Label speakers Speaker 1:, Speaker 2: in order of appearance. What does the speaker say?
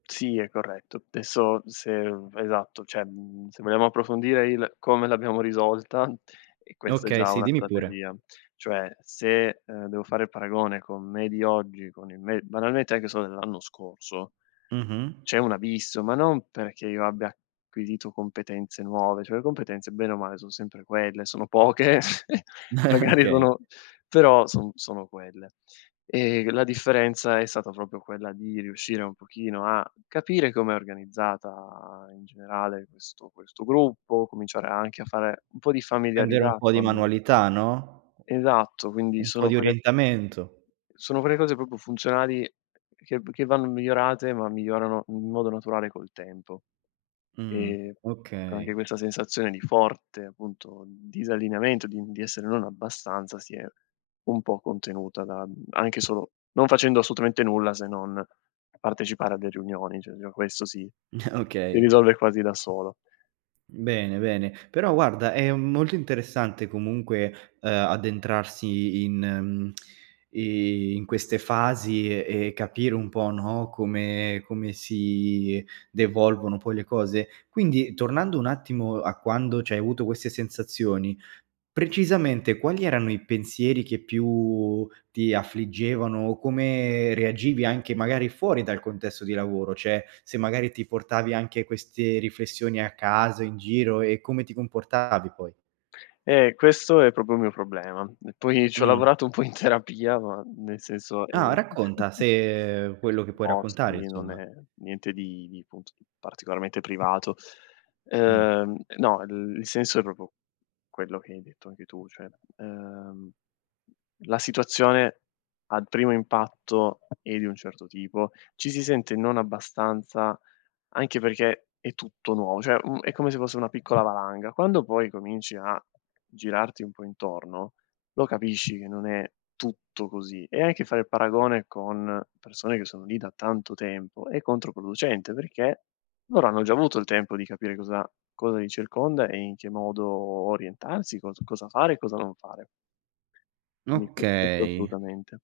Speaker 1: Sì, è corretto. Adesso se esatto, cioè, mhmm, se vogliamo approfondire il: come l'abbiamo risolta, e questa è
Speaker 2: Okay,
Speaker 1: già
Speaker 2: sì,
Speaker 1: una
Speaker 2: dimmi pure.
Speaker 1: strategia. Cioè se, ehm, devo fare il paragone con me di oggi, con il me banalmente anche solo dell'anno scorso,
Speaker 2: Mh-mh.
Speaker 1: c'è un abisso, ma non perché io abbia acquisito competenze nuove, cioè le competenze bene o male son sempre quelle, sono poche magari
Speaker 2: Okay.
Speaker 1: sono però son sono quelle. Ehm, la differenza è stata proprio quella di riuscire un pochino a capire com'è organizzata in generale questo questo gruppo, cominciare anche a fare un po' di
Speaker 2: Prendere un
Speaker 1: familiarità
Speaker 2: po' di
Speaker 1: con
Speaker 2: manualità, no.
Speaker 1: Esatto, quindi
Speaker 2: Un po'
Speaker 1: sono
Speaker 2: di
Speaker 1: quelle
Speaker 2: orientamento.
Speaker 1: sono quelle cose proprio funzionali che v che vanno migliorate, ma migliorano in modo naturale col tempo.
Speaker 2: Mh,
Speaker 1: Ehm, co anche
Speaker 2: okay.
Speaker 1: questa sensazione di forte appunto disallineamento, di di essere non abbastanza, si è un po' contenuta da, mhmm, anche solo non facendo assolutamente nulla se non partecipare alle riunioni, cioè già questo si si
Speaker 2: Okay.
Speaker 1: risolve quasi da solo.
Speaker 2: Bene bene. Però guarda, è molto interessante comunque, ehm, addentrarsi in mhmm, i in queste fasi e e capire un po', no, come come si devolvono poi le cose. Quindi tornando un attimo a quando c'hai avuto queste sensazioni, precisamente quali erano i pensieri che più ti affliggevano o come reagivi anche magari fuori dal contesto di lavoro? Cioè, se magari ti portavi anche queste riflessioni a casa in giro e come ti comportavi poi?
Speaker 1: Eh, questo è proprio il mio problema. E poi ci ho
Speaker 2: Mh.
Speaker 1: lavorato un po' in terapia, ma nel senso
Speaker 2: Ah,
Speaker 1: ehm
Speaker 2: racconta se quello che puoi
Speaker 1: O,
Speaker 2: raccontare
Speaker 1: sì, non
Speaker 2: insomma.
Speaker 1: è niente di di appunto particolarmente privato.
Speaker 2: Mh.
Speaker 1: Ehm, e no, il il senso è proprio quello che hai detto anche tu, cioè, ehm, la situazione al primo impatto è di un certo tipo, ci si sente non abbastanza, anche perché è tutto nuovo, cioè, mhmm, è come se fosse una piccola valanga. Quando poi cominci a girarti un po' intorno, lo capisci che non è tutto così. E anche fare il paragone con persone che sono lì da tanto tempo è controproducente, perché loro hanno già avuto il tempo di capire cosa cosa li circonda e in che modo orientarsi, cos cosa fare e cosa non fare. Quindi q questo
Speaker 2: Okay.
Speaker 1: assolutamente.